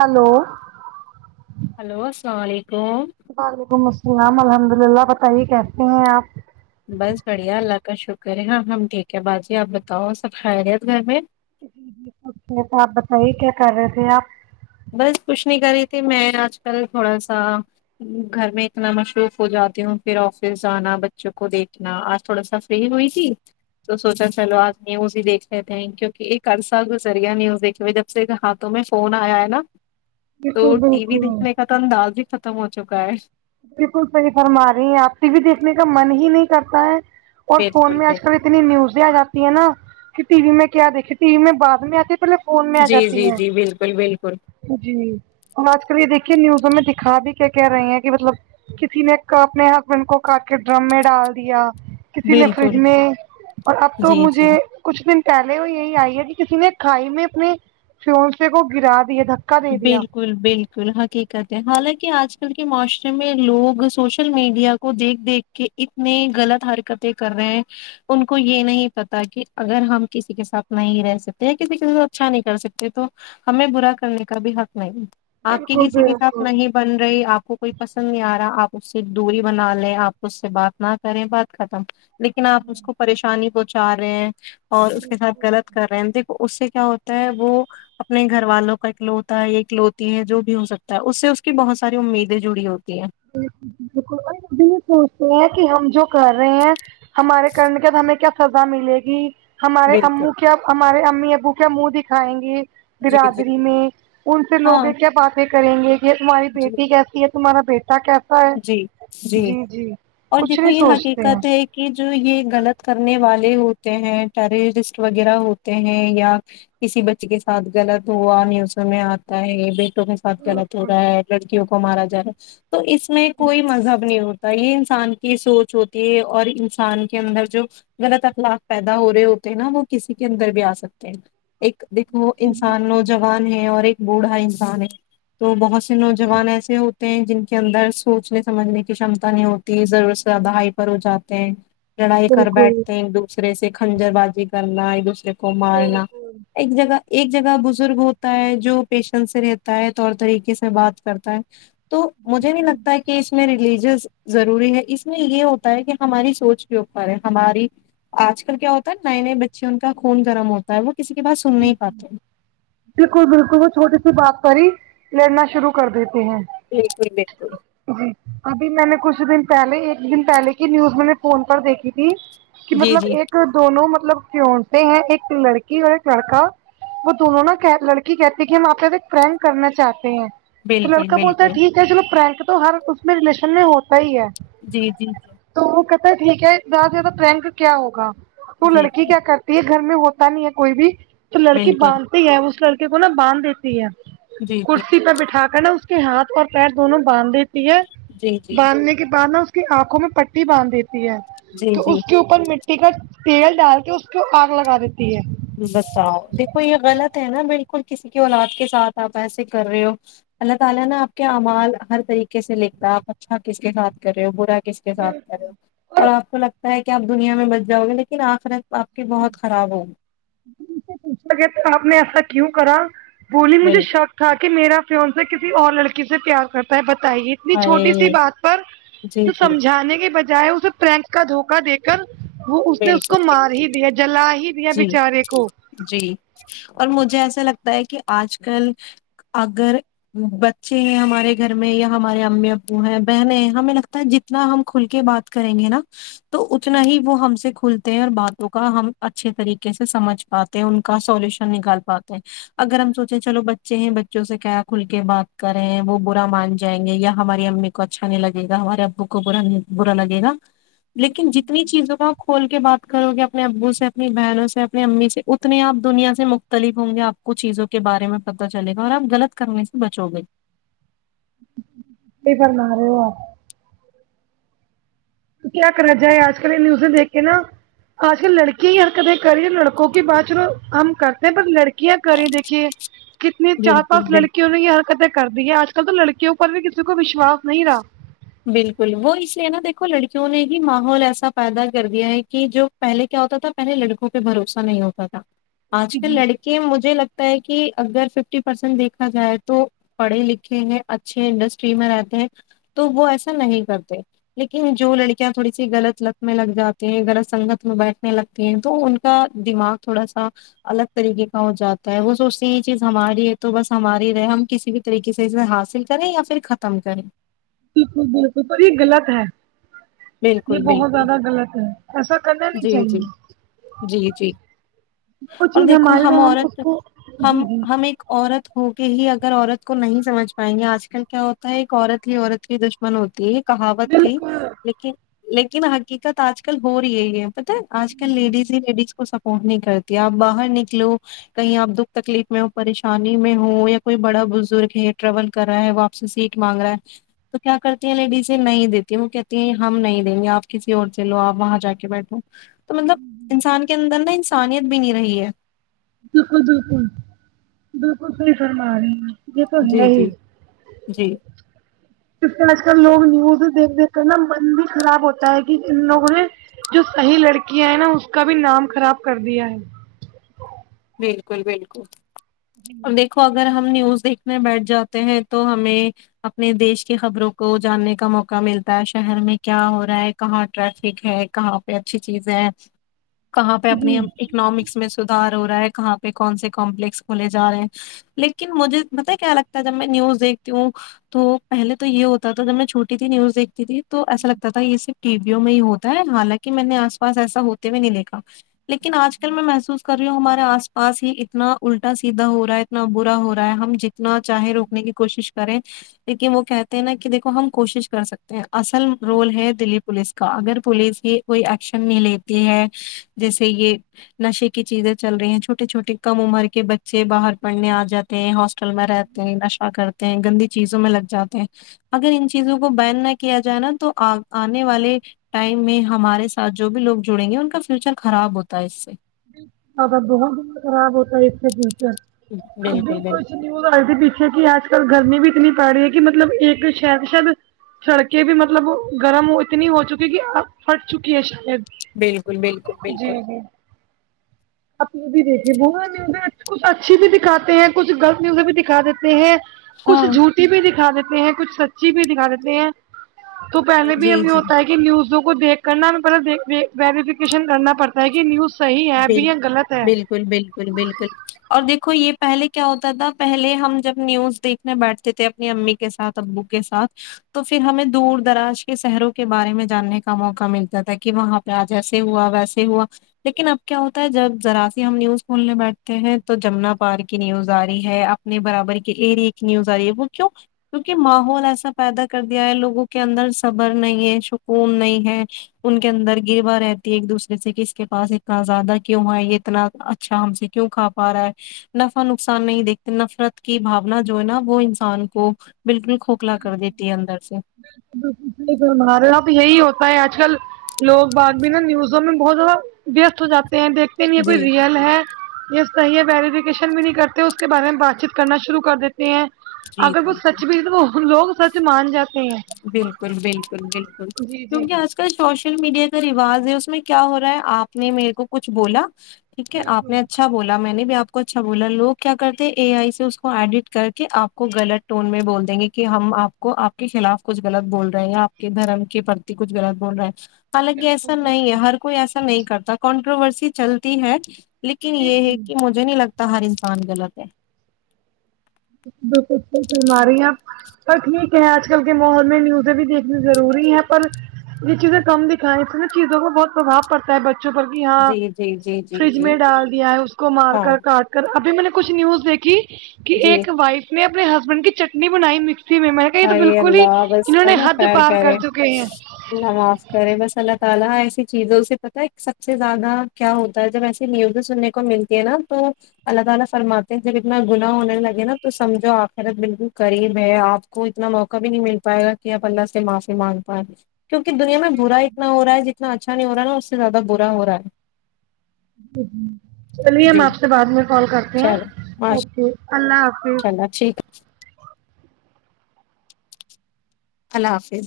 hello hello السلام علیکم وعلیکم السلام الحمد اللہ بتائیے کیسے ہیں آپ بس بڑھیا اللہ کا شکر ہے ہاں ہم ٹھیک ہے باجی آپ بتاؤ اور سب خیریت گھر میں تو آپ بتائیے کیا کر رہے تھے آپ بس کچھ نہیں کر رہی تھی میں آج کل تھوڑا سا گھر میں اتنا مصروف ہو جاتی ہوں پھر آفس جانا بچوں کو دیکھنا تھوڑا سا فری ہوئی تھی تو سوچا چلو آج نیوز ہی دیکھ لیتے ہیں کیونکہ ایک عرصہ گزر گیا نیوز دیکھے ہوئے جب کے ہاتوں میں فون آیا ہے نا تو بالکل ٹی وی بالکل دیکھنے کا تو انداز بھی ختم ہو چکا ہے بالکل صحیح فرما رہی ہیں آپ ٹی وی دیکھنے کا من ہی نہیں کرتا ہے اور فون بالکل میں آج کل بالکل اتنی نیوزیں آ جاتی ہے نا کہ ٹی وی میں کیا دیکھے ٹی وی میں بعد میں آتی پہلے فون میں آ جی جاتی جی ہیں جی بالکل بالکل جی تو آج کل یہ دیکھیے نیوزوں میں دکھا بھی کیا کہہ رہی ہیں کہ مطلب کسی نے اپنے ہسبینڈ کو کاٹ کے ڈرم میں ڈال دیا کسی نے فریج بالکل میں اور اب تو جی جی مجھے کچھ دن پہلے یہ آئ کے کسی نے کھائی میں اپنے شوہر سوکو گرا دیے دھک بال کل بالکل حقیقت ہے حالانکہ آج کل کے معاشرے میں لوگ سوشل میڈیا کو دیکھ دیکھ کہ اتنی غلط حرکتیں کر رہے ہیں ان کو یہ نہیں پتا کہ اگر ہم کسی کے ساتھ نہیں رہ سکتے کسی کے ساتھ اچھا نہیں کر سکتے تو ہمیں برا کرنے کا بھی حق نہیں آپ کی بالکل کسی کے ساتھ بالکل نہیں بن رہی آپ کو کوئی پسند نہیں آ رہا آپ اس سے دوری بنا لیں آپ اس سے بات نہ کریں بات ختم لیکن آپ اس کو پریشانی پہنچا رہے ہیں اور اس کے ساتھ بالکل غلط کر رہے ہیں دیک اس سے کیا ہوتا ہے وہ اپنے گھر والوں کا ایک لو تا ایکلوتی ہے جو بھی ہو سکتا ہے اس سے اس کی بہت ساری امیدیں جڑی ہوتی ہیں بکل جی بالکل اور بھی یہ سوچتے ہیں کہ ہم جو کر رہے ہیں ہمارے کرنے کے بعد ہمیں کیا سزا ملے گی ہمارے بالکل امو کیا ہمارے امی ابو کیا منہ دکھائیں گی جی جی برادری میں ان سے لوگ ہاں یہ کیا باتیں کریں گے کہ یہ تمہاری جی بیٹی کیسی ہے تمہارا بی تاک جی جی اور کچھ دیکھو نہیں یہ سوچتے ہیں حقیقت ہے کہ جو یہ غلط کرنے والے ہوتے ہیں ٹیررسٹ وغیرہ ہوتے ہیں یا کسی بچی کے ساتھ غلط ہوا نیوز میں آتا ہے یہ دیکھ کے ساتھ غلط ہو رہا ہے لڑکیوں کو مارا جا رہا ہے تو اس میں کوئی مذہب نہیں ہوتا یہ انسان کی سوچ ہوتی ہے اور انسان کے اندر جو غلط اخلاق پیدا ہو رہے ہوتے ہیں نا وہ کسی کے اندر بھی آ سکتے ہیں ایک دیکھو انسان نوجوان ہے اور ایک بوڑھا انسان ہے تو بہت نوجوان ایسے ہوتے ہیں جن کے اندر سوچنے سمجھنے کی شمتا نہیں ہوتی ضرورت سے زیادہ ہائپر ہو جاتے ہیں لڑائی کر بالکل بیٹھتے ہیں ایک دوسرے سے کنجر بازی کرنا ایک دوسرے کو مارنا بالکل بالکل ایک جگہ ایک جگہ بزرگ ہوتا ہے جو پیشن سے رہتا ہے طور طریقے سے بات کرتا ہے تو مجھے نہیں لگتا ہے کہ اس میں ریلیجس ضروری ہے اس میں یہ ہوتا ہے کہ ہماری سوچ کے اوپر ہے ہماری آج کل کیا ہوتا ہے نئے نئے بچے ان کا خون گرم ہوتا ہے وہ کسی کی بات سن نہیں پاتے بالکل بالکل وہ چھوٹی سی بات پر ہی لڑنا شروع کر دیتے ہیں بالکل بالکل جی ابھی میں نے کچھ دن پہلے ایک دن پہلے کی نیوز میں نے فون پر دیکھی تھی کہ جی مطلب جی ایک دونوں مطلب کیون سے ہیں ایک لڑکی ہے لڑکا وہ دونوں نا کہ لڑکی کہتی کہ ہم آپہ کے ساتھ پرنک کرنا چاہتے ہیں تو بالکل لڑکا بولتا ہے بالکل ٹھیک ہے چلو پرنک تو ہر اس میں ریلیشن میں ہوتا ہی ہے جی جی تو وہ کہتا ہے ٹھیک ہے زیادہ سے زیادہ پررینک کیا ہوگا وہ جی جی لڑکی کیا کر تی ہے گھر میں ہوتا نہیں ہے کوئی بھی تو لڑکی بالکل باندھتی ہے اس لڑکے کو نا باندھ دیتی ہے جی جی کرسی پہ بٹھا کر نا اس کے ہاتھ اور پیر دونوں باندھ دیتے تی جی جی باندھنے کے بعد نا اس کی آنکھوں میں پٹی باندھ دیتی ہے جی تو اس جی کے اوپ پر اپن مٹی کا تیل ڈال کے اس پہ آگ لگا دیتی ہے بتاؤ دیکھو یہ غلط ہے نا بالکل کسی کی اولاد کے ساتھ آپ ایسے کر رہے ہو اللہ تعالی نہ آپ کے اعمال ہر طریقے سے لکھتا ہے آپ اچھا کس کے ساتھ کر رہے ہو برا کس کے ساتھ کر رہے ہو اور آپ کو لگتا ہے کہ آپ دنیا میں بچ جاؤ گے لیکن آخرت آپ کی بہت خراب ہوگی سے پوچھا گیا تو آپ نے ایسا کیوں کرا بولی مجھے بالکل شک کے میرا فیون سے کسی اور لڑکی سے پیار کرتا ہے بتائیے اتنی ارے چھوٹی سی بات پر جی اسے جی سمجھانے کے بجائے اسے پرینک کا دھوکا دیک کر وہ اس نے اس بالکل کو مار ہی بالکل دیا جلا ہی دیا جی بچارے کو جی اور مجھے ایسا لگتا ہے کہ آج کل اگر بچے ہیں ہمارے گھر میں یا ہمارے امی ابو ہیں بہنیں ہیں ہمیں لگتا ہے جت تنا ہم کھل کے بات کریں گے نا تو اتنا ہی وہ ہم سے کھلتے ہیں اور باتوں کا ہم اچھے طریقے سے سمجھ پاتے ہیں ان کا سولوشن نکال پاتے ہیں اگر ہم سوچے چلو بچ بچے ہیں بچوں سے کیا کھل کے بات کرے ہیں وہ برا مان جائیں گے یا ہماری امی کو اچھا نہیں لگےہمارے ابو کو برا نہیں برا لگے گا لیکن جتنی چیزوں کا کھول کے بات کرو گے اپنے ابو سے اپنی بہنوں سے اپنی امی سے اتنے آپ دنیا سے مختلف ہوں گے آپ کو چیزوں کے بارے میں پتا چلے گا اور آپ غلط کرنے سے بچو گے صحیح فرما رہے ہو آپ کیا کرا جائے آج کل یہ نیوزیں دیکھ کے نا آج کل لڑکی ہی ہر کتیں کر رہی ہے لڑکوں کی بات چلو ہم کرتے ہیں پر لڑکی کیا کریں دیکھیے کتنی چار بالکل پانچ لڑکیوں بالکل نے یہ کتیں کرتی ہے آج کل تو لڑکیوں پر بھی کسی کو وشواس نہیں رہا بالکل وہ اس لیے نا دیکھو لڑکیوں نے ہی ماحول ایسا پیدا کر دیا ہے کہ جو پہلے کیا ہوتا تھا پہلے لڑکوں پہ بھروسہ نہیں ہوتا تھا آج جی کل جی لڑکی کہ مجھے لگتا ہے کہ اگر ففٹی پرسینٹ دیکھا جائے تو پڑھے لکھے ہیں اچھے انڈسٹری میں رہتے ہیں تو وہ ایسا نہیں کرتے لیکن جو لڑکیاں تھوڑی سی غط لت میں لگ جاتی ہیں غلط سنگت میں بیٹھنے لگ تو ان کا دماغ تھوڑا سا الگ طریقے کا ہو جاتا ہے وہ سوچتی ہیں یہ چیز ہماری ہے تو بس ہماری رہے ہم کسی بھی طریقے سے اسے حاصل کریں یا پھر ختم کریں بالکل بالکل پر یہ غلط ہے یہ بالکل بہت بالکل زیادہ غلط ہے ایسا کرنا نہیں جی جی چاہیے جی جی وہ اور چیز دیکھو ہمارے ہم تو اس عورت کو جی ہم جی ہم ایک عورت ہو کے ہی اگر عورت کو نہیں سمجھ پائیں گے آج کل کیا ہوتا ہے ایک عورت ہی عورت کی دشمن ہوتی ہے کہاوت تھی بالکل لیکن لیکن حقیقت آج کل ہو رہی ہی ہے پتہ آج کل لیڈیز ہی لیڈیز کو سب انہو نہیں کرتی آپ باہر نکلو کہیں آپ دکھ تکلیف میں ہو پریشانی میں ہو یا کوئی بڑا بزرگ ہے ٹریول کر رہا ہے وہ اپ سے سیٹ مانگ رہا ہے تو کیا کرتی ہیں لیڈیزیں نہیں دیتی وہ کہتی ہیں ہم نہیں دیں گے آپ کسی اور سے لو آپ وہاں جا کے بیٹھو تو مطلب انسان کے اندر نا انسانیت بھی نہیں رہی ہے بالکل بالکل بالکل صحیح فرما رہی ہیں یہ تو جی ہے جی ہی جی جسطرح آج کل لوگ نیوز دیکھ دیکھ کر نا من بھی خراب ہوتا ہے کہ ان لوگوں نے جو صحیح لڑکیاں ہیں نا اس کا بھی نام خراب کر دیا ہے بالکل بالکل اور دیکھو ا اگر ہم نیوز دیکھنے بیٹھ جاتے ہیں تو ہمیں اپنے دیش کی خبروں کو جاننے کا موقع ملتا ہے شہر میں کیا ہو رہا ہے کہاں ٹریفک ہے کہاں پہ اچھی چیز ہے کہاں پہ اپنی اکنامکس میں سدھار ہو رہا ہے کہاں پہ کون سے کمپلیکس کھولے جا رہے ہیں لیکن مجھے پتا ہے کیا لگتا ہے جب میں نیوز دیکھتی ہوں تو پہلے تو یہ ہوتا تھا جب میں چھوٹی تھی نیوز دیکھتی تھی تو ایسا لگتا تھا یہ صرف ٹی ویوں میں ہی ہوتا ہے حالانکہ کہ میں نے آس پاس ایسا ہوتے ہوئے نہیں دیکھا لیکن آج کل میں محسوس کر ہمارے آس پاس ہی اتنا الٹا سیدھا ہو رہا ہے اتنا برا ہو رہا ہے ہم جتنا چاہیں روکنے کی کوشش کریں لیکن وہ کہتے ہیں نا کہ دیکھو ہم کوشش کر سکتے ہیں اصل رول ہے دلیپ پولیس کا اگر پولیس یہ کوئی ایکشن نہیں لیتی ہے جیسے یہ نشے کی چیزیں چل رہی ہیں چھوٹے چھوٹے کم عمر کے بچے باہر پڑھنے آ جاتے ہیں ہاسٹل میں رہتے ہیں نشا کرتے گندی چیزوں میں لگ جاتے ہیں اگر ان چیزوں کو بین نہ کیا جائے نا تو آنے والے ٹائم میں ہمارے ساتھ جو بھی لوگ جڑیں گے ان کا فیوچر خراب ہوتا ہے اس سے بہت بت خراب ہوتا ہے اس سے فیوچر ابھی بالکل کچھ بالکل نیوز آئی تھی پیچھے کہ آج کل گرمی بھی اتنی پڑ رہی ہے کہ مطلب ایک شاید شاید سڑکیں بھی مطلب گرم اتنی ہو چکی ہے کہ اب پھٹ چکی ہے شاید بالکل بالکل بالکل اپنی بھی دیکھیے ب نیوز کچھ اچھی بھی دکھاتے ہیں کچھ غلط نیوز بھی دکھا دیتے ہیں کچھ ہاں جھوٹی بھی دکھا دیتے ہیں کچھ سچی بھی دکھا دیتے ہیں تو پہلے بھی جی ہمیں جی ہوتا ہے نیوزوں کو دیکھ کر نہ مطلب ویریفکیشن کرنا پڑتا ہے کہ نیوز صحیح ہے بھی بل یا غلط ہے بالکل بالکل بالکل اور دیکھو یہ پہلے کیا ہوتا تھا پہلے ہم جب نیوز دیکھ اپنے بیٹھتے تھے اپنی امی کے ساتھ ابو کے ساتھ تو پھر ہمیں دور دراز کے شہروں کے بارے میں جاننے کا موقع ملتا تھا کہ وہاں کیا جیسے ہوا ویسے ہوا لیکن اب کیا ہوتا ہے جب ذرا سی ہم نیوز کھولنے بیٹھتے ہیں تو جمنا پار کی نیوز آ رہی ہے ا نے برابر کی ایرے کی نیوز آ رہی ہے وہ کیوں کیونکہ ماحول ایسا پیدا کر دیا ہے لوگوں کے اندر صبر نہیں ہے سکون نہیں ہے ان کے اندر گروا رہتی ہے ایک دوسر سے کس کے پاس ایک زیادہ کیوں ہے یہ اتنا اچھا ہم سے کیوں کھا پا رہا ہے نفع نقصان نہیں دیکھتے نفرت کی بھاونا جو ہے نا وہ انسان کو بالکل کھوکھلا کر دیتی ہے اندر سے ہمارے یہاں بھی یہی ہوتا ہے آج کل لوگ بعد بھی نہ نیوزوں میں بہت زیادہ وست ہو جاتے ہیں دیکھتے یہ کوئی جی ریئل ہے یہ صحیح ہے ویریفیکیشن بھی نہیں کرتے اس کے بارے میں بات چیت کرنا شروع کر دیتے ہیں جی اگر وہ جی جی سچھ بھی تو وہ لوگ سچ مان جاتے ہیں بالکل بالکل بالکل جی جی کیونکہ آج کل سوشل میڈیا کا رواج ہے اس میں کیا ہو رہا ہے آپ نے میرے کو کچھ بولا ٹھیک ہے آپ بالکل نے بالکل اچھا بولا میں نے بھی آپ کو اچھا بولا لوگ کیا کرتے ہیں اے آئی سے اس کو ایڈٹ کر کے آ کو غلط ٹون میں بول دیں گے کہ ہم آپ کو کو آپ کے خلاف کچھ غلط بول رہے ہیں یا آپ کے دھرم کے پرتی کچھ غلط بول رہے ہیں حالانکہ ایسا نہیں ہے بالکل ہر کوئی ایسا نہیں کرتا کنٹروورسی چلتی ہے لیکن جی یہ ہے جی کہ م مجھے نہیں لگتا کہ ہر انسان غلط ہے بالکل صحیح فرما رہی ہیں اپ پر ٹھیک ہے آج کل کے ماحول میں نیوزیں بھی دیکھنی ضروری ہے پر یہ چیزیں کم دکھائیں اس میں چیزوں کو بہت پربھؤ پڑتا ہے بچوں پر کی ہاں جی جی جی جی فریج جی میں ڈال دیا ہے اس کو مار ہاں کر کاٹ کر ابھی میں نے کچھ نیوز دیکھی کہ جی ایک وائف نے اپنے ہسبینڈ کی چٹنی بنائی مکسی میں تو یہ تو ہائے بالکل ہی اللہ بس انہوں نے اللہ حد خیر پار کرے کر چکے ہیں اللہ معاف کرے بس اللہ تعالی ایسی چیزوں سے پتہ ہا سب سے زیادہ کیا ہوتا ہے جب ایسی نیوزیں سننے کو ملتی ہے نا تو اللہ تعالی فرماتے ہیں جب اتنا گنا ہونے لگے نا تو سمجھو آخرت بالکل قریب ہے آپ کو اتنا موقع بھی نہیں مل پائے گا کہ آپ اللہ سے معافی مانگ پائیںے کیونکہ دنیا میں برا اتنا ہو رہا ہے جتنا اچھا نہیں ہو رہا نا اس سے زیادہ برا ہو رہا ہے چلیے ہم جی آپ سے بعد میں کال کرتے ہیں چلو ماشاء اوکے اللہ حافظ [unintelligible] اللہ حافظ